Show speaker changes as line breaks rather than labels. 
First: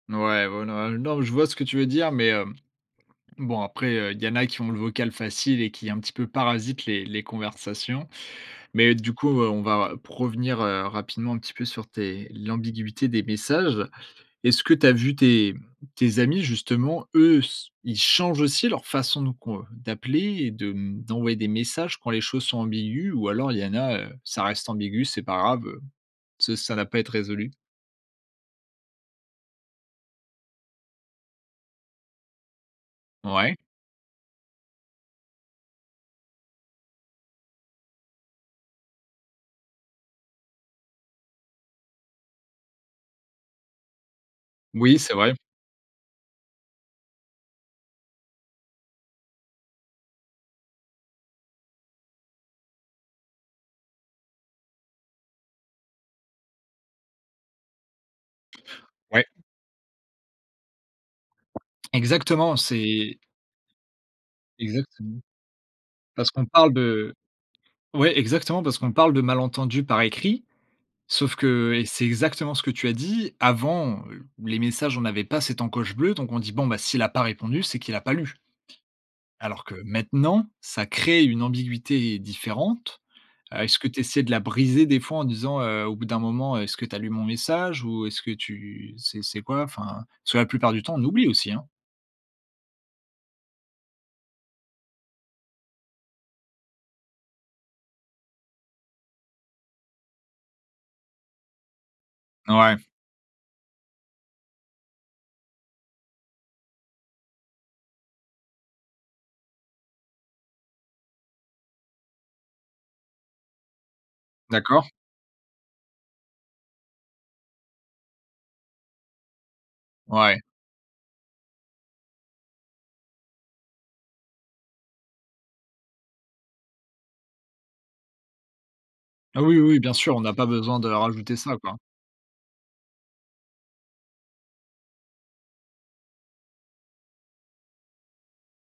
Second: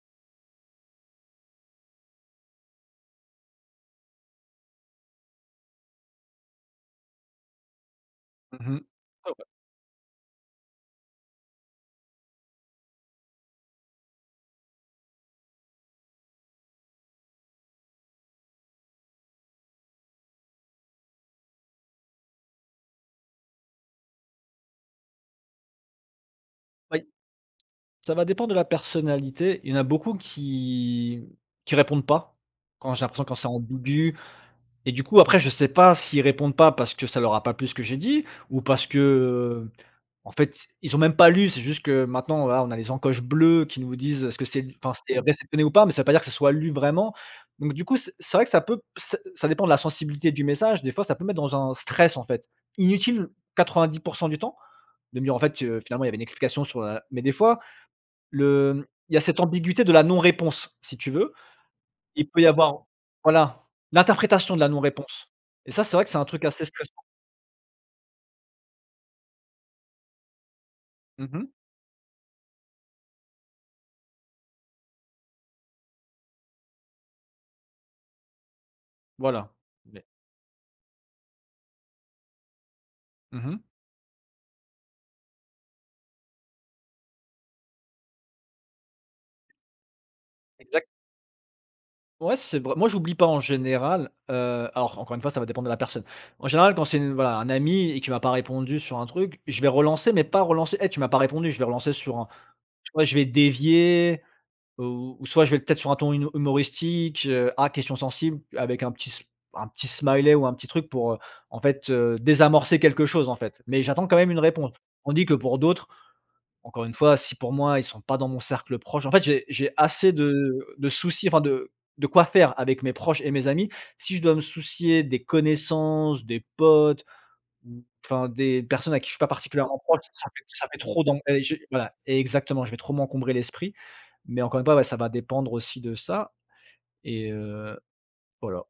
Ouais, ouais non, heu, non je vois ce que tu veux dire, mais, hem, bon après, heu, il y en a qui ont le vocal facile et qui un petit peu parasitent les les conversations.
Mmh mh.
Mais du
Ouais
coup,
ouais.
heu, on va provenir, heu, rapidement un petit peu sur tes l'ambiguïté des messages. Est-ce que tu as vu tes tes amis justement, eux s ils changent aussi leur façon de qu'on, heu, d'appeler et de mmh, d'envoyer des messages quand les choses sont ambiguës? Ou alors il y en a, heu, ça reste ambigu, c'est pas grave, heu, ce ça n'a pas
Oui.
être à résolu?
Ça va dépendre de la personnalité, y en a beaucoup qui mmh, qui répondent pas, quand j'ai l'impression quand c'est
Ouais.
ambiguë et du coup après je sais pas s'ils répondent pas parce que ça leur a pas plu ce que j'ai dit, ou parce que, heu, en fait ils ont même pas lu. C'est juste que maintenant voilà on a les encoches bleues qui nous disent est-ce que c'est enfin
Oui, c'est
c'est
vrai.
réceptionné ou pas, mais ça veut pas dire que ce soit lu vraiment. Donc du coup c c'est vrai que peut p ç ça peut ça ça dépend de la sensibilité du message. Des fois ça peut mettre dans un stress en fait, inutile 90% du temps, de me dire en fait, heu, finalement il y avait une explication sur la mais des fois, le mmh, il y a
Ouais.
cette ambiguïté de la non-réponse si tu veux. Il peut y
Exactement,
avoir
c'est
voilà, l'interprétation de la
Exactement.
non-réponse et ça c'est vrai que c'est un
Parce
truc
qu'on
assez
parle
stressant.
de ouais, exactement parce qu'on parle de malentendus par écrit.
Mmh
Sauf
mh.
que et c'est exactement ce que tu as dit avant, heu, les messages, on n'avait pas cette encoche bleue. Donc on dit: «Bon, s'il a pas répondu, c'est qu'il a pas lu».
Voilà.
Alors que
Dè
maintenant, ça crée une ambiguïté différente.
Mmh
Heu,
mh.
est-ce que tu essaies de la briser des fois en disant, heu, au bout d'un moment, heu: «Est-ce que tu as lu mon message?» ou «Est-ce que tu c'est c'est quoi?» enfin. Parce que la plupart du
Exact.
temps, on oublie aussi, hein.
Ouais c'est vrai, moi j'oublie pas en général, heu, alors encore une fois ça va dépendre de la personne. En général quand c'est une voilà un ami et qu'il m'a pas répondu sur un truc, je vais relancer mais pas relancer: «Eh tu m'as pas répondu!» je vais relancer sur un
Ouais.
tu vois, je vais dévier, heu, ou soit je vais peut-être sur un ton huno humoristique: «Ah question sensible» avec un petit s un petit smiley ou un petit truc pour, heu, en fait, heu, désamorcer quelque chose en fait. Mais j'attends quand même une réponse.
D'accord.
Tandis que pour d'autres, encore une fois si pour moi ils sont pas dans mon cercle proche en fait j'ai j'ai assez de
Ouais.
de soucis enfin de de quoi faire avec mes proches et mes amis. Si je dois me soucier des connaissances, des potes, ou, enfin des personnes avec qui je suis pas
Ah oui, oui,
particulièrement
bien
proche,
sûr, on
ça
n'a
fait
pas
ça fait
besoin de
trop d'en
rajouter
et
ça
je
quoi.
voilà. Exactement, je vais trop m'encombrer l'esprit, mais encore une fois, ouais ça va dépendre aussi de ça et heu. Voilà.